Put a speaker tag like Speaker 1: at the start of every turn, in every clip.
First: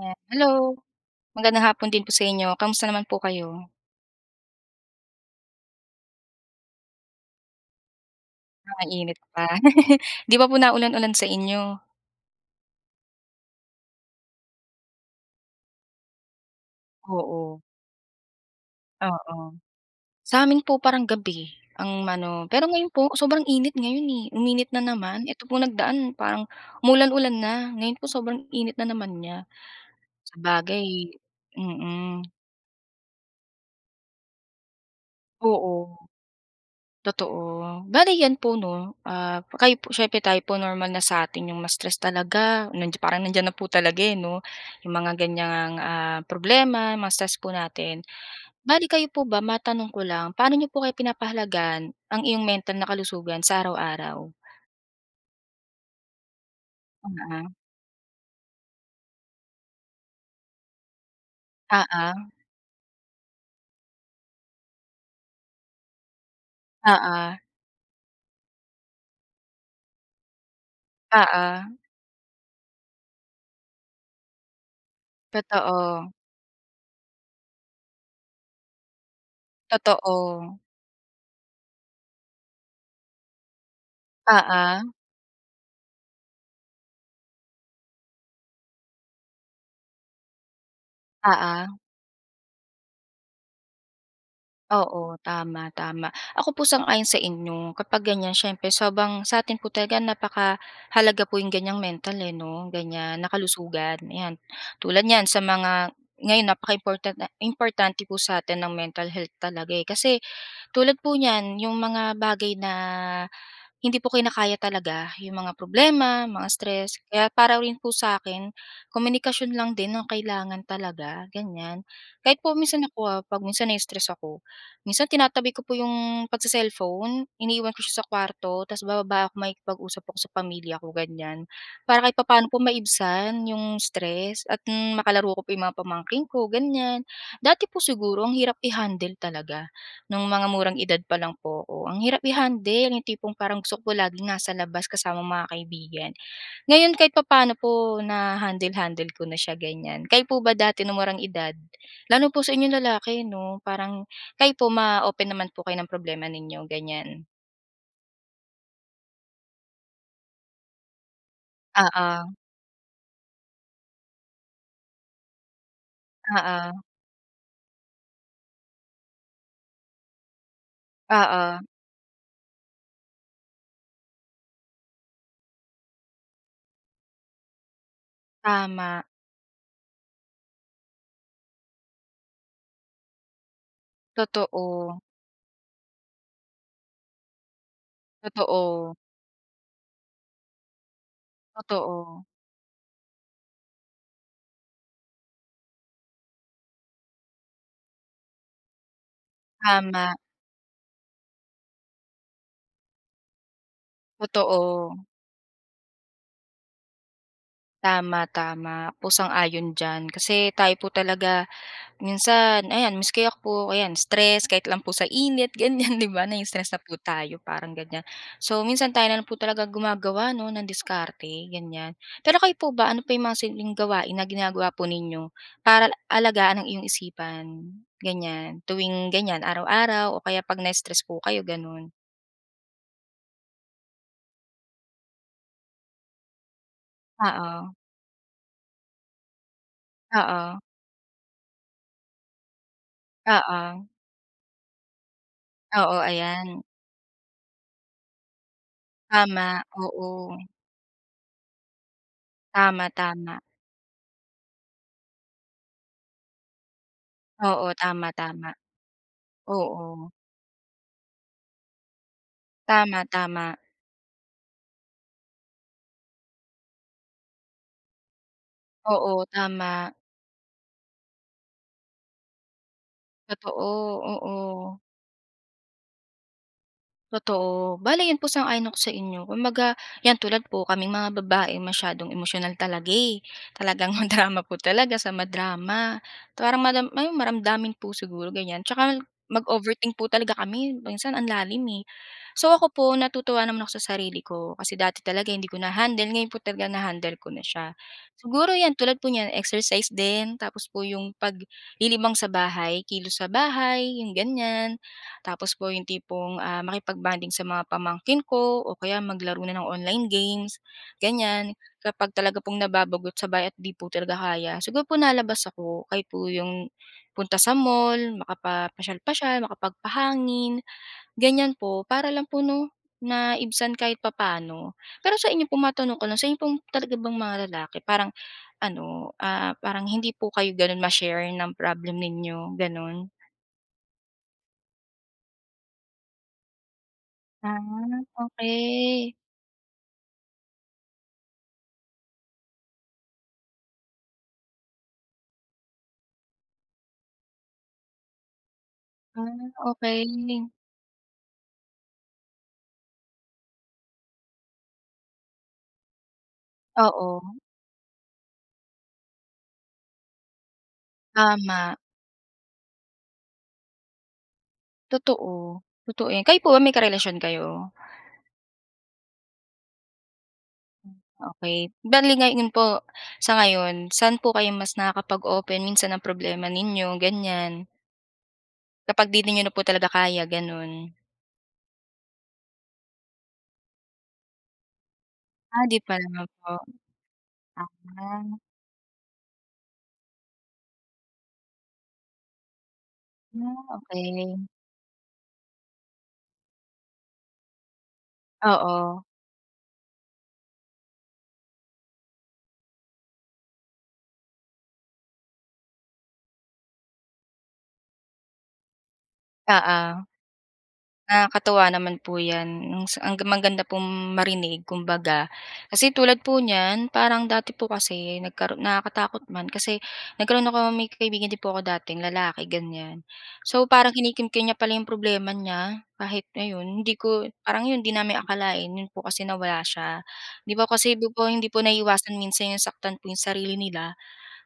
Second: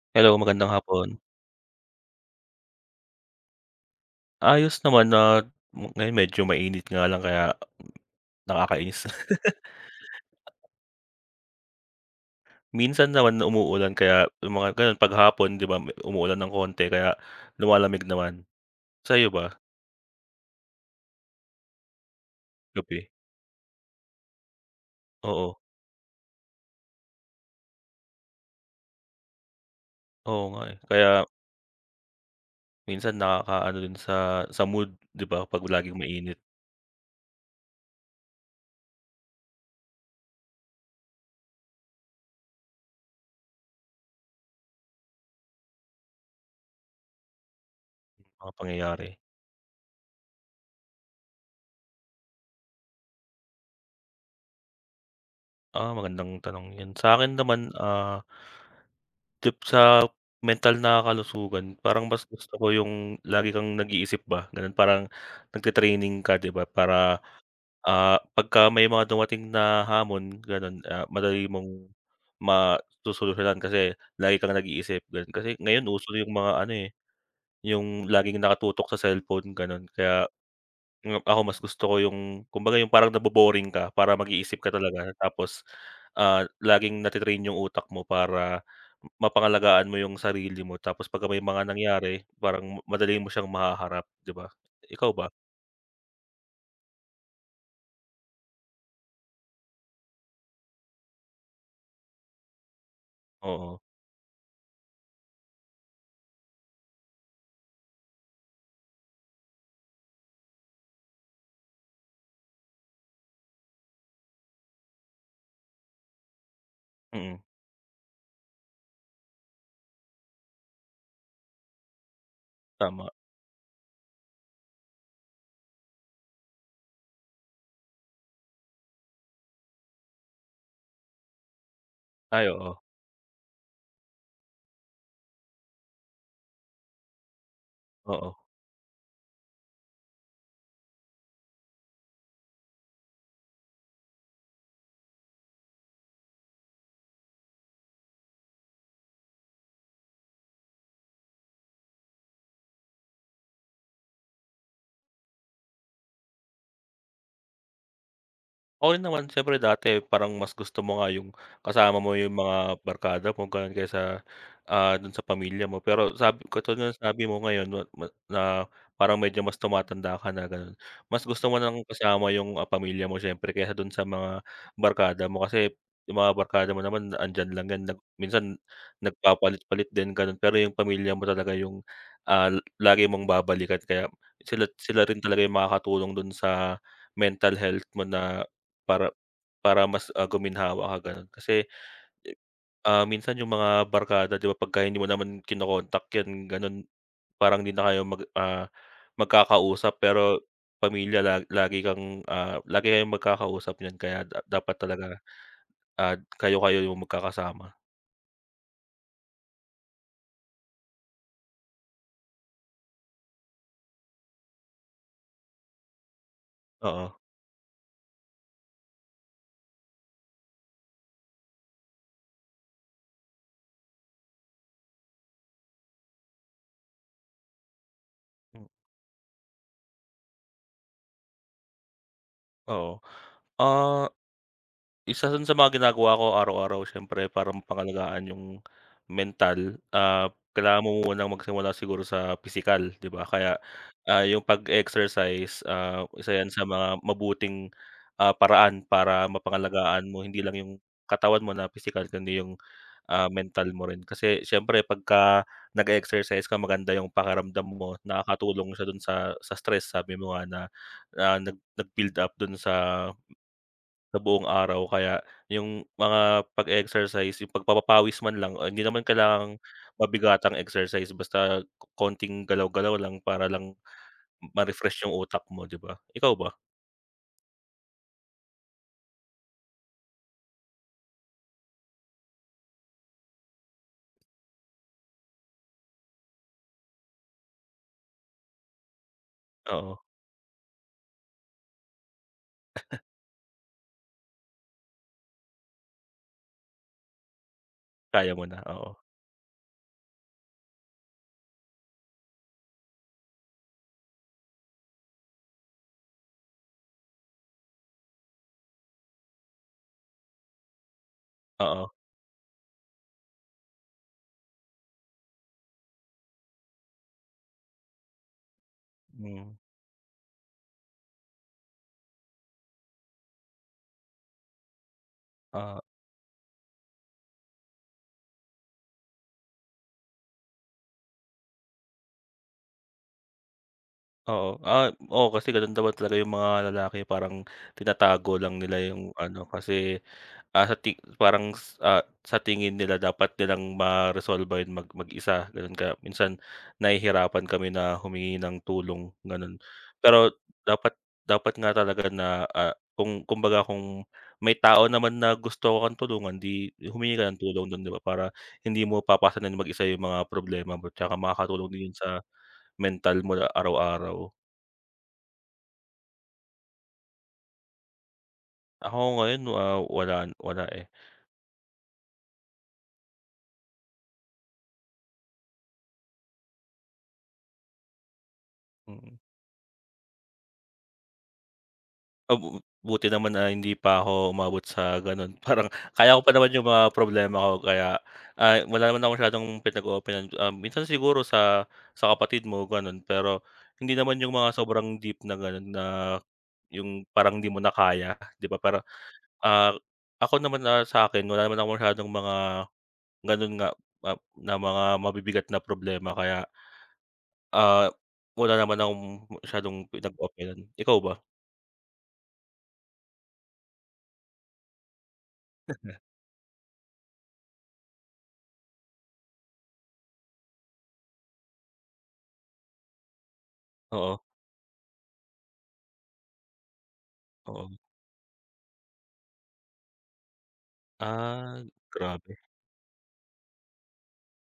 Speaker 1: Ayan,
Speaker 2: Hello,
Speaker 1: hello.
Speaker 2: magandang hapon.
Speaker 1: Magandang hapon din po sa inyo. Kamusta naman po kayo?
Speaker 2: Ayos naman at ngayon medyo mainit nga lang kaya
Speaker 1: Ang
Speaker 2: nakakainis.
Speaker 1: init pa. 'Di ba po naulan-ulan sa inyo?
Speaker 2: Minsan naman umuulan kaya yung mga gano'n 'pag hapon 'di ba umuulan ng konti kaya
Speaker 1: Oo,
Speaker 2: lumalamig naman. Sa'yo
Speaker 1: oo.
Speaker 2: ba,
Speaker 1: Sa amin po parang gabi ang ano pero ngayon
Speaker 2: gabi?
Speaker 1: po sobrang init ngayon, eh. Uminit na naman. Ito
Speaker 2: Oo.
Speaker 1: po nagdaan parang umulan-ulan na. Ngayon po sobrang init na naman niya. Sa
Speaker 2: Oo nga, eh.
Speaker 1: bagay,
Speaker 2: Kaya
Speaker 1: mm.
Speaker 2: minsan nakakaano din sa mood 'di ba 'pag
Speaker 1: Oo.
Speaker 2: laging mainit,
Speaker 1: Totoo. Bale 'yan po 'no, ah, kayo po siyempre tayo po normal na sa sa'tin yung mas stress talaga, nandiyan na po talaga, eh, 'no, yung mga ganiyang, problema, mga stress po natin.
Speaker 2: mga
Speaker 1: Bali kayo
Speaker 2: pangyayari.
Speaker 1: po ba, matanong ko lang, paano niyo po kaya pinapahalagan ang iyong mental na kalusugan sa araw-araw?
Speaker 2: Magandang tanong 'yan. Sa akin
Speaker 1: Oo.
Speaker 2: naman, tip sa mental na kalusugan parang
Speaker 1: Oo,
Speaker 2: mas gusto ko yung lagi kang nag-iisip ba, gano'n. Parang nagte-training ka 'di ba para,
Speaker 1: oo,
Speaker 2: pagka may mga dumating na hamon gano'n, madali
Speaker 1: oo,
Speaker 2: mong masusolusyunan kasi lagi kang nag-iisip gano'n. Kasi ngayon
Speaker 1: totoo,
Speaker 2: uso yung mga ano, eh, yung laging nakatutok sa cellphone. Gano'n kaya
Speaker 1: totoo.
Speaker 2: Ako mas gusto ko yung kumbaga yung parang nabo-boring ka para mag-iisip ka
Speaker 1: Oo,
Speaker 2: talaga tapos, laging nati-train yung utak mo para mapangalagaan mo yung sarili mo tapos pagka may mga
Speaker 1: oo.
Speaker 2: nangyari parang madali mo siyang mahaharap, 'di ba? Ikaw
Speaker 1: Oo,
Speaker 2: ba?
Speaker 1: tama, tama. Ako po sang-ayon sa inyo kapag ganyan siyempre sobrang sa'tin po talaga napakahalaga po yung ganyang mental, eh, 'no, ganyan
Speaker 2: Oo,
Speaker 1: kalusugan, ayan. Tulad niyan sa mga ngayon napakaimportant na importante po sa sa'tin ng mental health talaga, eh. Kasi tulad po niyan yung mga bagay na hindi po kinakaya talaga yung mga problema, mga stress. Kaya
Speaker 2: mm,
Speaker 1: para rin po sa akin komunikasyon lang din ang kailangan talaga, ganyan. Kahit po minsan ako,
Speaker 2: tama.
Speaker 1: 'pag minsan na-stress ako, minsan tinatabi ko po yung pagse-cellphone, iniiwan ko siya sa kwarto ta's bababa ako, makikipag-usap ako sa pamilya ko, ganyan. Para kahit
Speaker 2: Ay,
Speaker 1: paano po
Speaker 2: oo,
Speaker 1: maibsan yung stress at makalaro ko po yung mga pamangking ko, ganyan. Dati po siguro ang
Speaker 2: oo.
Speaker 1: hirap i-handle talaga. Nung mga murang edad pa lang po ako, ang hirap i-handle yung tipong parang gusto ko laging nasa labas kasama mga kaibigan. Ngayon kahit papaano po na-handle-handle ko na siya ganyan. Kayo po ba dati nung murang edad? Lalo po sa inyong lalaki 'no, parang kayo po ma-open naman po kayo ng problema ninyo ganyan?
Speaker 2: Oo rin naman, siyempre dati parang mas gusto mo nga yung kasama mo yung
Speaker 1: Oo,
Speaker 2: mga barkada mo gano'n kaysa, do'n sa pamilya mo. Pero sabi
Speaker 1: oo,
Speaker 2: katulad ng sabi mo ngayon wa ma na parang medyo mas tumatanda ka na gano'n, mas gusto mo
Speaker 1: oo,
Speaker 2: ng kasama yung, pamilya mo siyempre kaysa do'n sa mga barkada mo. Kasi yung mga barkada mo naman andiyan lang 'yan minsan
Speaker 1: tama,
Speaker 2: nagpapalit-palit din gano'n, pero yung pamilya mo talaga yung, lagi mong babalikan kaya
Speaker 1: totoo,
Speaker 2: sila sila rin talaga yung makakatulong do'n sa mental health mo na
Speaker 1: totoo,
Speaker 2: para para mas, guminhawa ka gano'n. Kasi,
Speaker 1: totoo,
Speaker 2: minsan yung mga barkada 'di ba pagka hindi mo naman kino-contact 'yan gano'n, parang hindi na kayo magkakausap.
Speaker 1: tama,
Speaker 2: Pero pamilya, la lagi kang, ah, lagi kayong magkakausap niyan kaya dapat
Speaker 1: totoo,
Speaker 2: talaga, kayo-kayo yung magkakasama.
Speaker 1: tama, tama, ako po sang-ayon diyan. Kasi tayo po talaga minsan ayan maski ako po ayan stress kahit lang po sa init ganyan 'di ba, na stress na po
Speaker 2: Oo,
Speaker 1: tayo parang ganyan. So minsan tayo na lang po talaga gumagawa 'no ng diskarte ganyan. Pero kayo po ba ano pa yung mga simpleng gawain na ginagawa po ninyo para alagaan ang iyong isipan, ganyan,
Speaker 2: hmm,
Speaker 1: tuwing ganyan araw-araw o kaya 'pag na-stress po kayo gano'n?
Speaker 2: oo. Ah Isa dun sa mga ginagawa ko araw-araw siyempre para
Speaker 1: Oo,
Speaker 2: pangalagaan yung mental,
Speaker 1: oo,
Speaker 2: kailangan mo munang magsimula siguro sa pisikal, 'di ba? Kaya,
Speaker 1: oo,
Speaker 2: yung pag-exercise,
Speaker 1: oo
Speaker 2: isa
Speaker 1: ayan,
Speaker 2: yan sa mga mabuting, paraan para
Speaker 1: tama, oo,
Speaker 2: mapangalagaan mo hindi lang yung katawan mo na pisikal kundi yung,
Speaker 1: tama, tama,
Speaker 2: mental mo rin. Kasi siyempre pagka nag-e-exercise ka maganda yung pakiramdam
Speaker 1: oo,
Speaker 2: mo,
Speaker 1: tama, tama,
Speaker 2: nakakatulong siya dun sa stress
Speaker 1: oo,
Speaker 2: sabi mo nga na, nag-build up dun
Speaker 1: tama,
Speaker 2: sa
Speaker 1: tama.
Speaker 2: buong araw kaya yung mga pag-exercise, yung pagpapapawis man lang, hindi naman
Speaker 1: Oo,
Speaker 2: kailangang
Speaker 1: tama.
Speaker 2: mabigatang exercise, basta konting galaw-galaw lang para
Speaker 1: Totoo,
Speaker 2: lang
Speaker 1: oo.
Speaker 2: ma-refresh yung utak mo, 'di ba? Ikaw ba?
Speaker 1: Totoo. Bale 'yan po sang-ayon ako sa inyo. Kumbaga 'yan tulad po kaming mga babae masyadong emosyonal talaga, eh. Talagang madrama po talaga sa madrama. Parang madam ay maramdamin po siguro ganyan. Tsaka
Speaker 2: Oo,
Speaker 1: mag-overthink po talaga kami, minsan ang lalim, eh. So ako po natutuwa naman ako sa sarili ko kasi dati talaga hindi ko na-handle, ngayon po talaga na-handle ko na siya.
Speaker 2: kaya mo
Speaker 1: Siguro
Speaker 2: na,
Speaker 1: 'yan
Speaker 2: oo.
Speaker 1: tulad po niyan exercise din, tapos po yung paglilibang sa bahay, kilos sa bahay, yung ganyan. Tapos po yung tipong, makipag-bonding sa mga pamangkin ko o kaya maglaro na ng online games, ganyan.
Speaker 2: Oo,
Speaker 1: Kapag talaga pong nababagot sabay at di po talaga kaya, siguro po nalabas ako kahit po yung punta sa mall, makapapasyal-pasyal,
Speaker 2: hmm,
Speaker 1: makapagpahangin, ganyan po. Para lang po 'no, na ibsan kahit papaano. Pero sa inyo po
Speaker 2: ah,
Speaker 1: matanong ko lang, sa inyo pong talaga bang mga lalaki parang ano, parang hindi po kayo gano'n ma-share ng problem ninyo, gano'n?
Speaker 2: oo, oo kasi gano'n naman talaga yung mga lalaki, parang
Speaker 1: Ah,
Speaker 2: tinatago lang nila yung
Speaker 1: okay
Speaker 2: ano kasi Ah, sa ti parang s ah, sa tingin nila dapat nilang maresolba yun mag-isa, ganun. Kaya minsan nahihirapan kami na humingi ng tulong,
Speaker 1: Ah,
Speaker 2: ganun.
Speaker 1: okey.
Speaker 2: Pero dapat dapat nga talaga na, kung kumbaga kung may tao naman na gusto kang tulungan, 'di humingi
Speaker 1: Oo,
Speaker 2: ka ng tulong dun, 'di ba? Para hindi mo papasanin mag-isa yung mga problema mo tsaka makakatulong
Speaker 1: tama,
Speaker 2: din yun sa mental mo na araw-araw.
Speaker 1: totoo, totoo 'yan. Kayo po ba may karelasyon kayo?
Speaker 2: Ako ngayon, wala wala, eh.
Speaker 1: Okey, bale ngayon po, sa ngayon, saan po kayo mas nakakapag-open minsan ng problema ninyo, ganyan kapag
Speaker 2: Mm.
Speaker 1: 'di ninyo na po talaga kaya, gano'n?
Speaker 2: Ab Buti naman na hindi pa ako umabot sa gano'n.
Speaker 1: Ah,
Speaker 2: Parang
Speaker 1: 'di pa
Speaker 2: kaya ko
Speaker 1: naman
Speaker 2: pa
Speaker 1: po.
Speaker 2: naman yung mga problema ko
Speaker 1: Ah,
Speaker 2: kaya,
Speaker 1: ah,
Speaker 2: wala naman ako masyadong pinag-oopenan. Minsan siguro sa kapatid mo gano'n, pero hindi naman yung
Speaker 1: okey.
Speaker 2: mga sobrang deep na gano'n, na yung parang hindi mo na kaya, 'di ba? Para,
Speaker 1: Oo,
Speaker 2: ah, ako naman, sa akin, wala naman akong masyadong mga gano'n nga, na mga mabibigat na problema kaya, ah, wala naman akong masyadong
Speaker 1: oo.
Speaker 2: pinag-oopenan. Ikaw ba?
Speaker 1: Nakakatuwa naman po 'yan, ang maganda pong marinig kumbaga. Kasi tulad po niyan, parang dati po kasi nagkaroon nakakatakot man kasi nagkaroon ako may kaibigan din po ako dating lalaki, ganyan. So, parang
Speaker 2: Oo,
Speaker 1: kinikimkim niya pala yung problema niya kahit ayun, hindi ko
Speaker 2: oo.
Speaker 1: parang yun, 'di namin akalain, yun po kasi nawala siya. 'Di ba kasi 'di po hindi
Speaker 2: Ah,
Speaker 1: po naiiwasan
Speaker 2: grabe.
Speaker 1: minsan yung saktan po yung sarili nila.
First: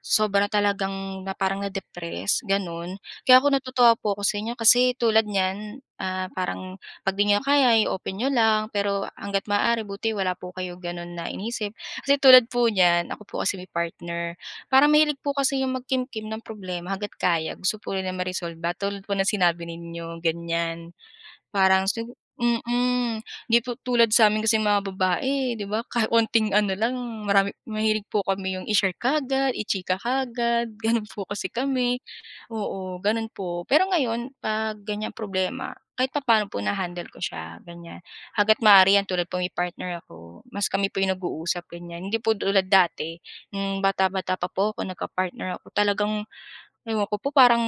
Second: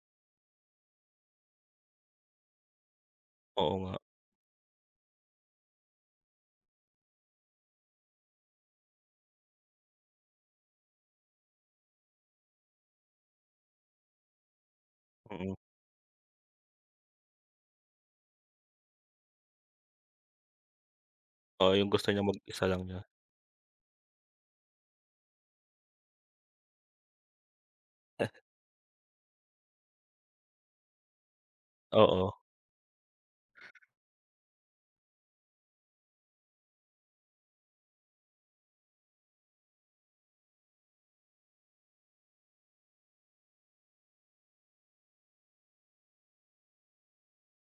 Speaker 1: Sobra talagang na parang na-depress, gano'n. Kaya ako
Speaker 2: Oo nga,
Speaker 1: natutuwa po ako sa inyo kasi tulad niyan, parang 'pag 'di niyo kaya i-open niyo lang, pero hangga't maaari buti wala po kayo gano'n na inisip. Kasi tulad po niyan, ako po kasi may partner, parang mahilig po
Speaker 2: mm.
Speaker 1: kasi yung magkimkim ng problema hangga't kaya, gusto po rin na ma-resolve ba, tulad po ng sinabi ninyo, ganyan.
Speaker 2: Oo,
Speaker 1: Parang
Speaker 2: yung gusto
Speaker 1: sigu
Speaker 2: niya mag-isa lang niya.
Speaker 1: mm. 'Di po tulad sa'min kasing mga babae 'di ba ka konting ano lang mahilig po kami yung i-share kaagad, i-chika kaagad, gano'n po kasi kami.
Speaker 2: Oo,
Speaker 1: Oo, gano'n po. Pero ngayon 'pag ganyang problema, kahit papaano po na-handle ko siya, ganyan. Hangga't maaari 'yan tulad po may partner ako, mas kami po yung nag-uusap, ganyan. Hindi po tulad dati, nung bata-bata pa po ako nagka-partner ako, talagang ewan ko po parang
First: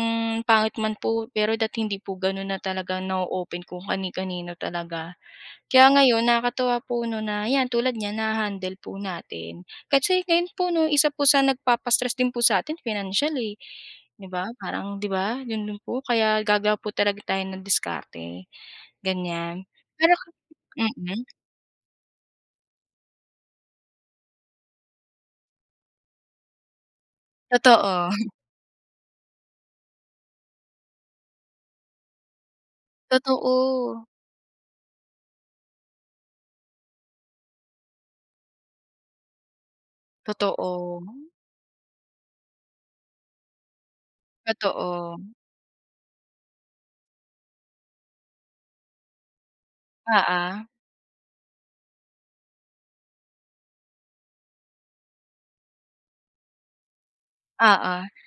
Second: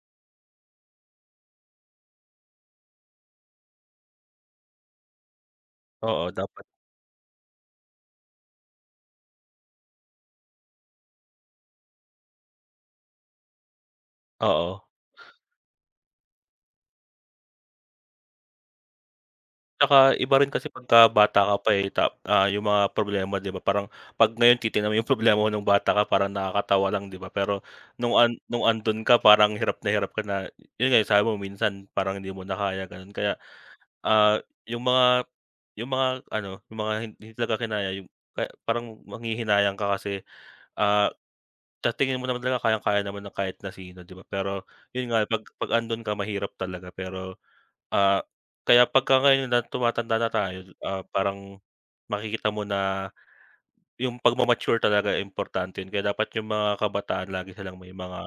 Speaker 1: pangit man po, pero dati hindi po gano'n na talaga na open kung kani-kanino talaga. Kaya ngayon
Speaker 2: oo dapat,
Speaker 1: nakakatuwa po 'no na 'yan tulad niyan na handle po natin. Kasi ngayon po 'no isa po sa nagpapa-stress din po sa'tin financial, eh, 'di ba?
Speaker 2: oo.
Speaker 1: Parang 'di ba, yun din po kaya gagawa po talaga tayo ng diskarte, ganyan.
Speaker 2: Tsaka
Speaker 1: Pero ka
Speaker 2: iba rin kasi pagka
Speaker 1: mm,
Speaker 2: bata ka pa, eh, yung mga problema 'di ba, parang 'pag ngayon titignan mo yung problema mo nung bata ka parang nakakatawa lang 'di ba, pero
Speaker 1: totoo,
Speaker 2: nung andun ka parang hirap na hirap ka na, yun nga, yung sabi mo minsan parang hindi mo na kaya ganun. Kaya,
Speaker 1: totoo,
Speaker 2: ah, yung mga yung mga yung mga hindi talaga kinaya yung kaya parang manghihinayang ka kasi.
Speaker 1: totoo,
Speaker 2: ah Sa tingin mo naman talaga kayang-kaya naman ng kahit na sino, 'di ba? Pero yun
Speaker 1: totoo.
Speaker 2: nga, 'pag andun ka mahirap talaga pero, ah, kaya pagka ngayon na tumatanda na tayo,
Speaker 1: Oo,
Speaker 2: parang makikita mo na yung pagma-mature, talaga importante yun. Kaya dapat yung mga kabataan lagi silang
Speaker 1: oo,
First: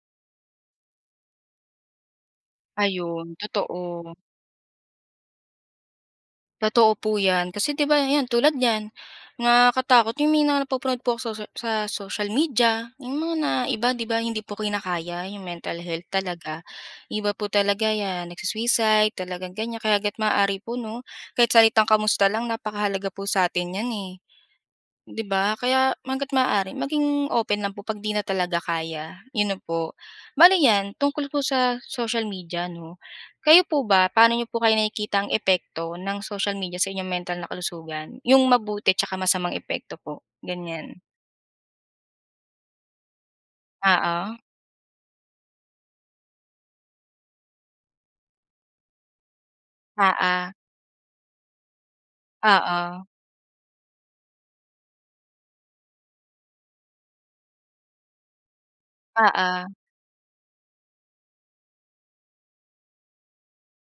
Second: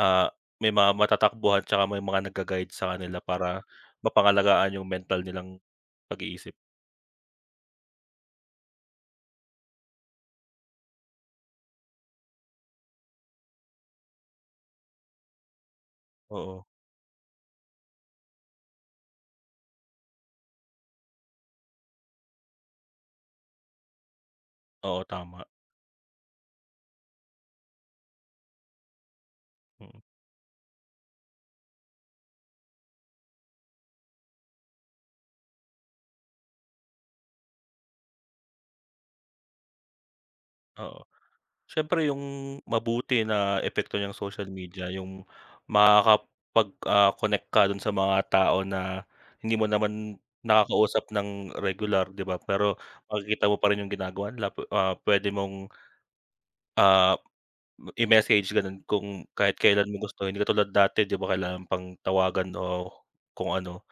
Speaker 2: ah, may mga matatakbuhan tsaka may mga nagga-guide sa kanila
Speaker 1: ayun,
Speaker 2: para
Speaker 1: totoo.
Speaker 2: mapangalagaan yung mental nilang pag-iisip.
Speaker 1: Totoo po 'yan. Kasi 'di ba 'yan, tulad niyan, nakakatakot yung mga napapanood po ako sa social media, yung mga na iba 'di ba hindi po kinakaya yung mental health talaga.
Speaker 2: Oo,
Speaker 1: Iba po talaga 'yan, nagsu-suicide, talagang ganyan. Kaya gat maaari po 'no, kahit salitang kamusta lang napakahalaga po sa atin 'yan, eh.
Speaker 2: oo
Speaker 1: 'Di
Speaker 2: tama,
Speaker 1: ba? Kaya hangga't maaari maging open lang po 'pag 'di na talaga kaya, yun na po.
Speaker 2: mm,
Speaker 1: Bale 'yan, tungkol po sa social media 'no, kayo po ba, paano niyo po kaya nakikita ang epekto ng social media sa inyong mental na kalusugan? Yung mabuti tsaka masamang epekto po,
Speaker 2: oo.
Speaker 1: ganyan.
Speaker 2: Siyempre yung mabuti na epekto niyang
Speaker 1: Oo,
Speaker 2: social media, yung makakapag, connect ka dun sa mga tao na hindi mo naman
Speaker 1: oo,
Speaker 2: nakakausap ng regular, 'di ba? Pero
Speaker 1: oo,
Speaker 2: makikita mo pa rin yung ginagawa nila, pwede mong, ah, i-message ganun kung kahit
Speaker 1: oo,
Speaker 2: kailan mo gusto. Hindi katulad dati, 'di ba, kailangan pang tawagan o kung ano.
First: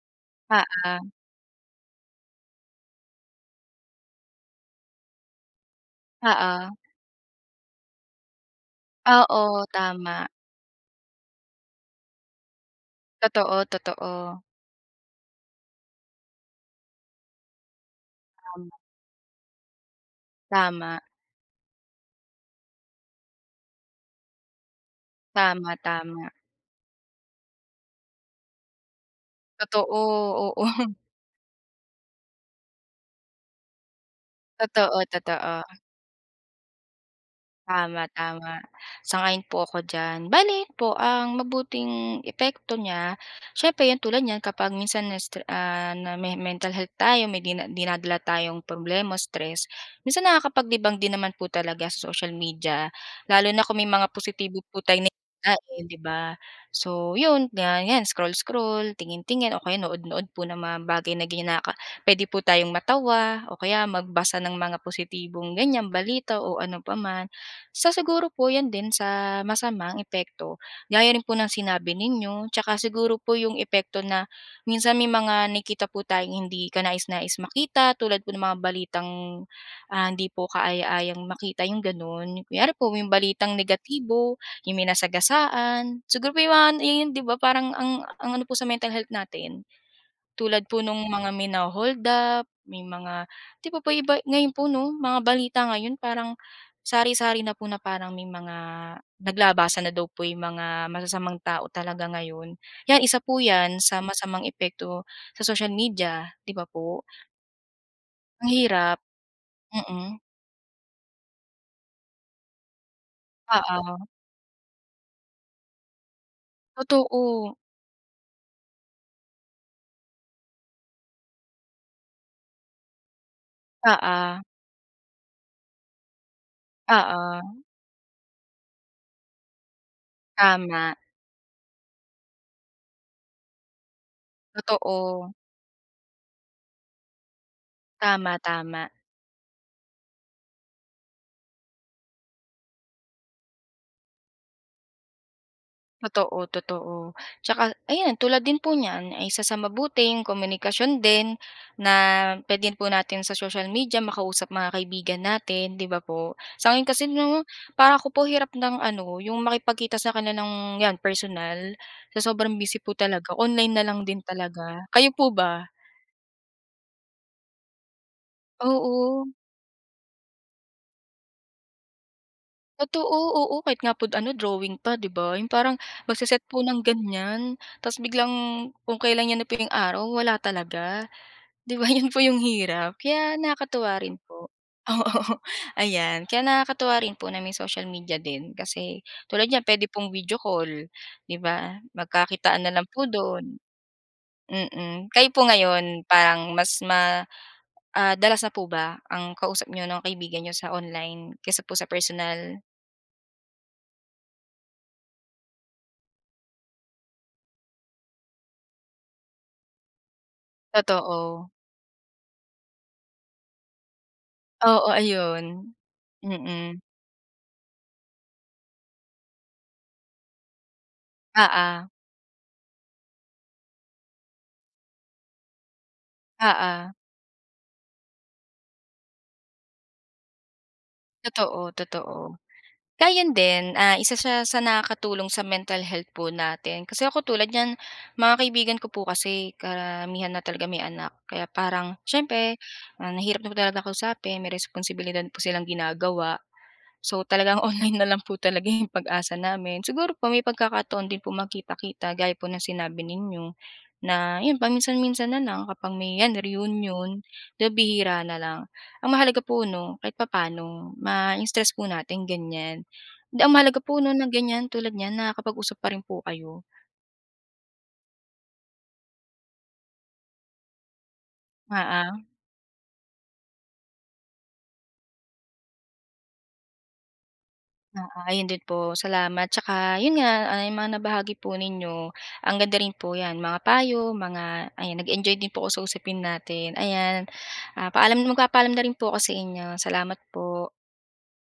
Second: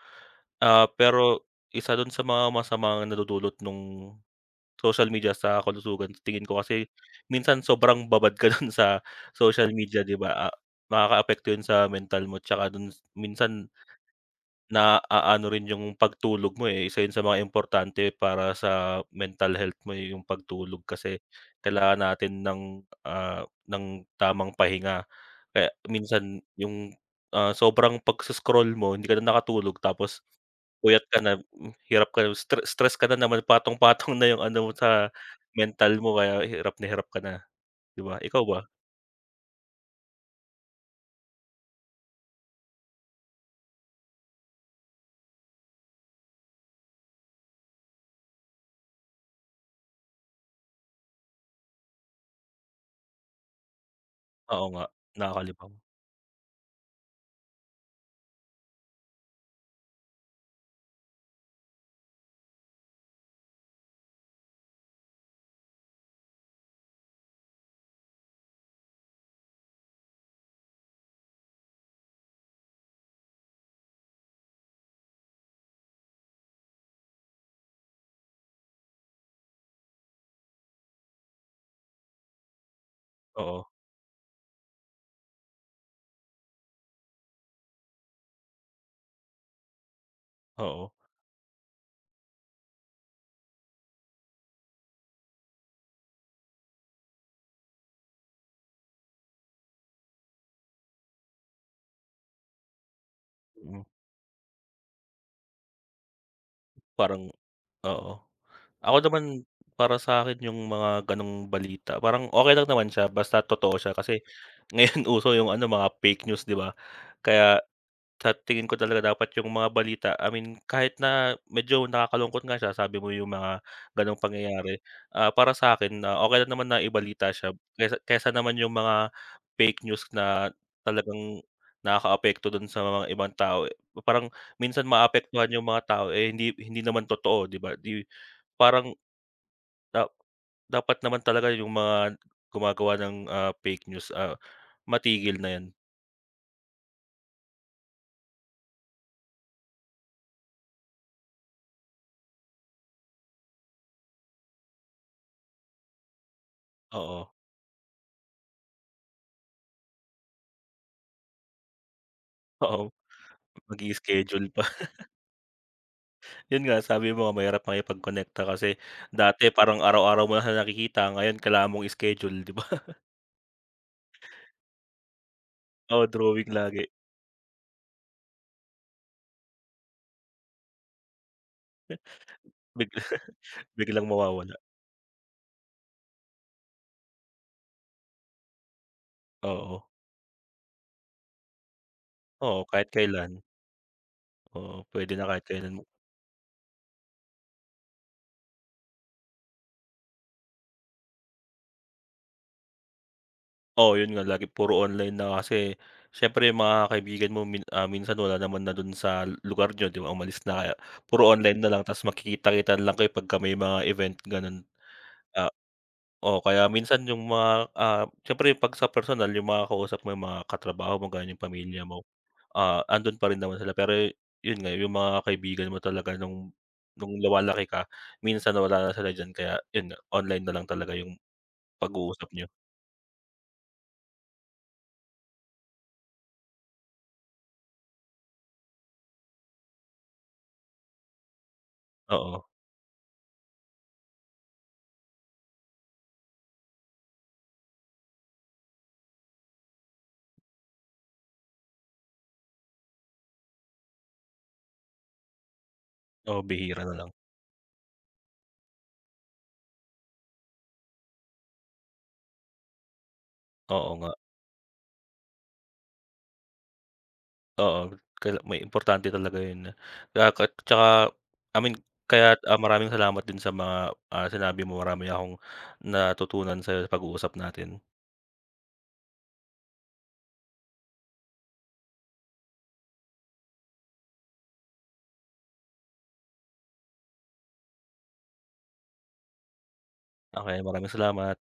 Speaker 2: Ah,
Speaker 1: oo,
Speaker 2: pero isa dun sa mga masamang nadudulot nung social media sa kalusugan sa tingin ko
Speaker 1: oo.
Speaker 2: kasi minsan sobrang babad ka dun sa
Speaker 1: Oo,
Speaker 2: social media, 'di
Speaker 1: tama.
Speaker 2: ba, nakakaapekto yun sa mental mo tsaka dun
Speaker 1: Totoo,
Speaker 2: minsan
Speaker 1: totoo.
Speaker 2: naaano rin yung pagtulog mo, eh, isa yun sa mga importante para
Speaker 1: Tama,
Speaker 2: sa mental health mo, eh, yung pagtulog,
Speaker 1: tama,
Speaker 2: kasi kailangan natin ng, ng tamang pahinga. Kaya
Speaker 1: tama, tama.
Speaker 2: minsan yung, sobrang pagso-scroll mo hindi ka na nakatulog
Speaker 1: Totoo,
Speaker 2: tapos
Speaker 1: oo.
Speaker 2: puyat ka na, hirap ka na, stress ka na naman, patong-patong na yung ano mo
Speaker 1: Totoo,
Speaker 2: sa
Speaker 1: totoo.
Speaker 2: mental mo kaya hirap na hirap ka na, 'di
Speaker 1: Tama,
Speaker 2: ba? Ikaw ba?
Speaker 1: tama. Sang-ayon po ako diyan. Bale po ang mabuting epekto niya, syempre 'yan tulad niyan kapag minsan na may mental health tayo, may dina dinadala tayong problema, stress, minsan nakakapaglibang din naman po talaga sa social media, lalo na kung may mga positibo
Speaker 2: Oo
Speaker 1: po
Speaker 2: nga,
Speaker 1: tayong nakikita,
Speaker 2: nakakalimutan.
Speaker 1: eh, 'di ba? So 'yun, na 'yan scroll-scroll, tingin-tingin o kaya nood-nood po ng mga bagay na ganyan nakaka puwede po tayong matawa o kaya magbasa ng mga positibong ganyan balita o ano pa man. Sa siguro po 'yan din sa masamang epekto, gaya rin po ng sinabi ninyo, tsaka siguro po yung epekto na minsan may mga nakita po tayong hindi kanais-nais makita tulad po ng mga balitang, hindi po kaaya-ayang makita yung gano'n. Kunyari po yung balitang
Speaker 2: Oo,
Speaker 1: negatibo, yung may nasagasaan, siguro po yung mga yun 'di ba parang ang ano po sa mental health natin tulad po
Speaker 2: oo,
Speaker 1: nung mga mina-hold up, may mga 'di ba po iba ngayon po 'no, mga balita ngayon parang sari-sari na po na parang may mga naglabasan na daw po yung mga masasamang tao talaga ngayon. 'Yan, isa po 'yan
Speaker 2: mm,
Speaker 1: sa masamang epekto sa social media, 'di ba po?
Speaker 2: parang oo.
Speaker 1: Ang
Speaker 2: Ako
Speaker 1: hirap,
Speaker 2: naman, para
Speaker 1: mm.
Speaker 2: sa akin yung mga gano'ng balita parang okey lang naman siya basta totoo siya
Speaker 1: Oo,
Speaker 2: kasi ngayon uso yung ano, mga fake news, 'di ba?
Speaker 1: totoo.
Speaker 2: Kaya sa tingin ko talaga dapat yung mga balita, I mean kahit na medyo nakakalungkot nga siya, sabi mo yung mga gano'ng
Speaker 1: Oo,
Speaker 2: pangyayari, para sa akin na okey lang naman na ibalita siya
Speaker 1: oo,
Speaker 2: kaysa kaysa naman yung mga fake news na
Speaker 1: tama.
Speaker 2: talagang nakakaapekto dun sa mga ibang tao, eh. Parang minsan
Speaker 1: Totoo.
Speaker 2: maapektuhan yung mga tao, eh, hindi hindi naman totoo, 'di ba?
Speaker 1: Tama, tama.
Speaker 2: Parang dap dapat naman talaga yung mga gumagawa ng, fake news, matigil na 'yan.
Speaker 1: Totoo, totoo. Tsaka ayan, tulad din po niyan, ay isa sa mabuting komunikasyon din na puwede po natin sa social media makausap mga kaibigan natin, 'di ba po? Sa'kin kasi
Speaker 2: Oo,
Speaker 1: 'no, para ako po hirap ng ano, yung makipagkita sa kanila ng 'yan personal, sa sobrang busy
Speaker 2: oo,
Speaker 1: po talaga, online
Speaker 2: mag
Speaker 1: na lang din
Speaker 2: schedule pa.
Speaker 1: talaga. Kayo po ba?
Speaker 2: 'Yun nga, sabi mo nga mahirap makipagkonekta kasi
Speaker 1: Oo,
Speaker 2: dati parang araw-araw mo lang siya nakikita, ngayon kailangan mong i-schedule, 'di ba?
Speaker 1: totoo, oo. Kahit nga po ano, drawing pa, 'di ba? Yung parang
Speaker 2: Oo,
Speaker 1: magse-set
Speaker 2: drawing
Speaker 1: po ng
Speaker 2: lagi.
Speaker 1: ganiyan, ta's biglang kung kailan niya na po yung araw, wala talaga. 'Di ba, yun po yung hirap
Speaker 2: Bigla
Speaker 1: kaya nakakatuwa
Speaker 2: Biglang
Speaker 1: rin po.
Speaker 2: mawawala.
Speaker 1: Oo, ayan. Kaya nakakatuwa rin po na may social media din kasi tulad niyan
Speaker 2: Oo,
Speaker 1: puwede pong video call, 'di ba?
Speaker 2: oo,
Speaker 1: Magkakitaan na lang
Speaker 2: kahit
Speaker 1: po
Speaker 2: kailan.
Speaker 1: dun,
Speaker 2: Oo,
Speaker 1: mm.
Speaker 2: pwede na
Speaker 1: Kayo
Speaker 2: kahit
Speaker 1: po
Speaker 2: kailan.
Speaker 1: ngayon parang mas ma ah, dalas na po ba ang kausap niyo ng kaibigan niyo sa online kaysa po sa personal?
Speaker 2: Oo, yun nga, lagi puro online na kasi siyempre yung mga kaibigan mo minsan wala naman na dun sa lugar niyo, 'di ba, umalis na, kaya puro
Speaker 1: Totoo.
Speaker 2: online na lang tapos makikita kita lang kayo pagka may mga event ganun.
Speaker 1: Oo, ayun.
Speaker 2: Ah, Oo, kaya
Speaker 1: Mm.
Speaker 2: minsan yung mga, siyempre 'pag sa personal yung mga kausap mo, yung mga katrabaho mo, ganyan, yung pamilya
Speaker 1: Oo,
Speaker 2: mo, andun pa rin naman sila, pero yun nga yung mga kaibigan mo talaga nung
Speaker 1: oo.
Speaker 2: lumalaki ka, minsan wala na sila diyan kaya yun nga online na lang talaga yung
Speaker 1: Totoo, totoo.
Speaker 2: pag-uusap niyo.
Speaker 1: Gayun din, isa siya sa nakakatulong sa mental health po natin. Kasi ako tulad niyan, mga kaibigan ko po kasi karamihan na talaga may anak. Kaya parang
Speaker 2: Oo,
Speaker 1: siyempre, mahirap na po talaga kausapin, may responsibilidad po silang ginagawa. So, talagang online na lang po talaga yung pag-asa namin. Siguro po may pagkakataon din po magkita-kita gaya po ng sinabi ninyo na yun paminsan-minsan na lang kapag may yan
Speaker 2: oo bihira na lang,
Speaker 1: reunion, though bihira na lang. Ang mahalaga po 'no, kahit papaano ma-stress po natin ganyan. Ang mahalaga
Speaker 2: oo
Speaker 1: po
Speaker 2: nga.
Speaker 1: 'no na ganyan, tulad niyan nakakapag-usap pa rin po kayo.
Speaker 2: Oo, may importante talaga yun na kaya, tsaka I mean,
Speaker 1: Ah,
Speaker 2: kaya,
Speaker 1: ah.
Speaker 2: maraming salamat din sa mga, sinabi mo, marami akong natutunan sa pag-uusap natin.
Speaker 1: Oo, ayun din po, salamat. Tsaka yun nga, yung mga nabahagi po ninyo, ang ganda rin po 'yan, mga payo, mga ayan, nag-enjoy din po ako sa usapin natin. Ayan, paalam magpapaalam na rin po ako sa inyo. Salamat
Speaker 2: Okey,
Speaker 1: po.
Speaker 2: maraming salamat.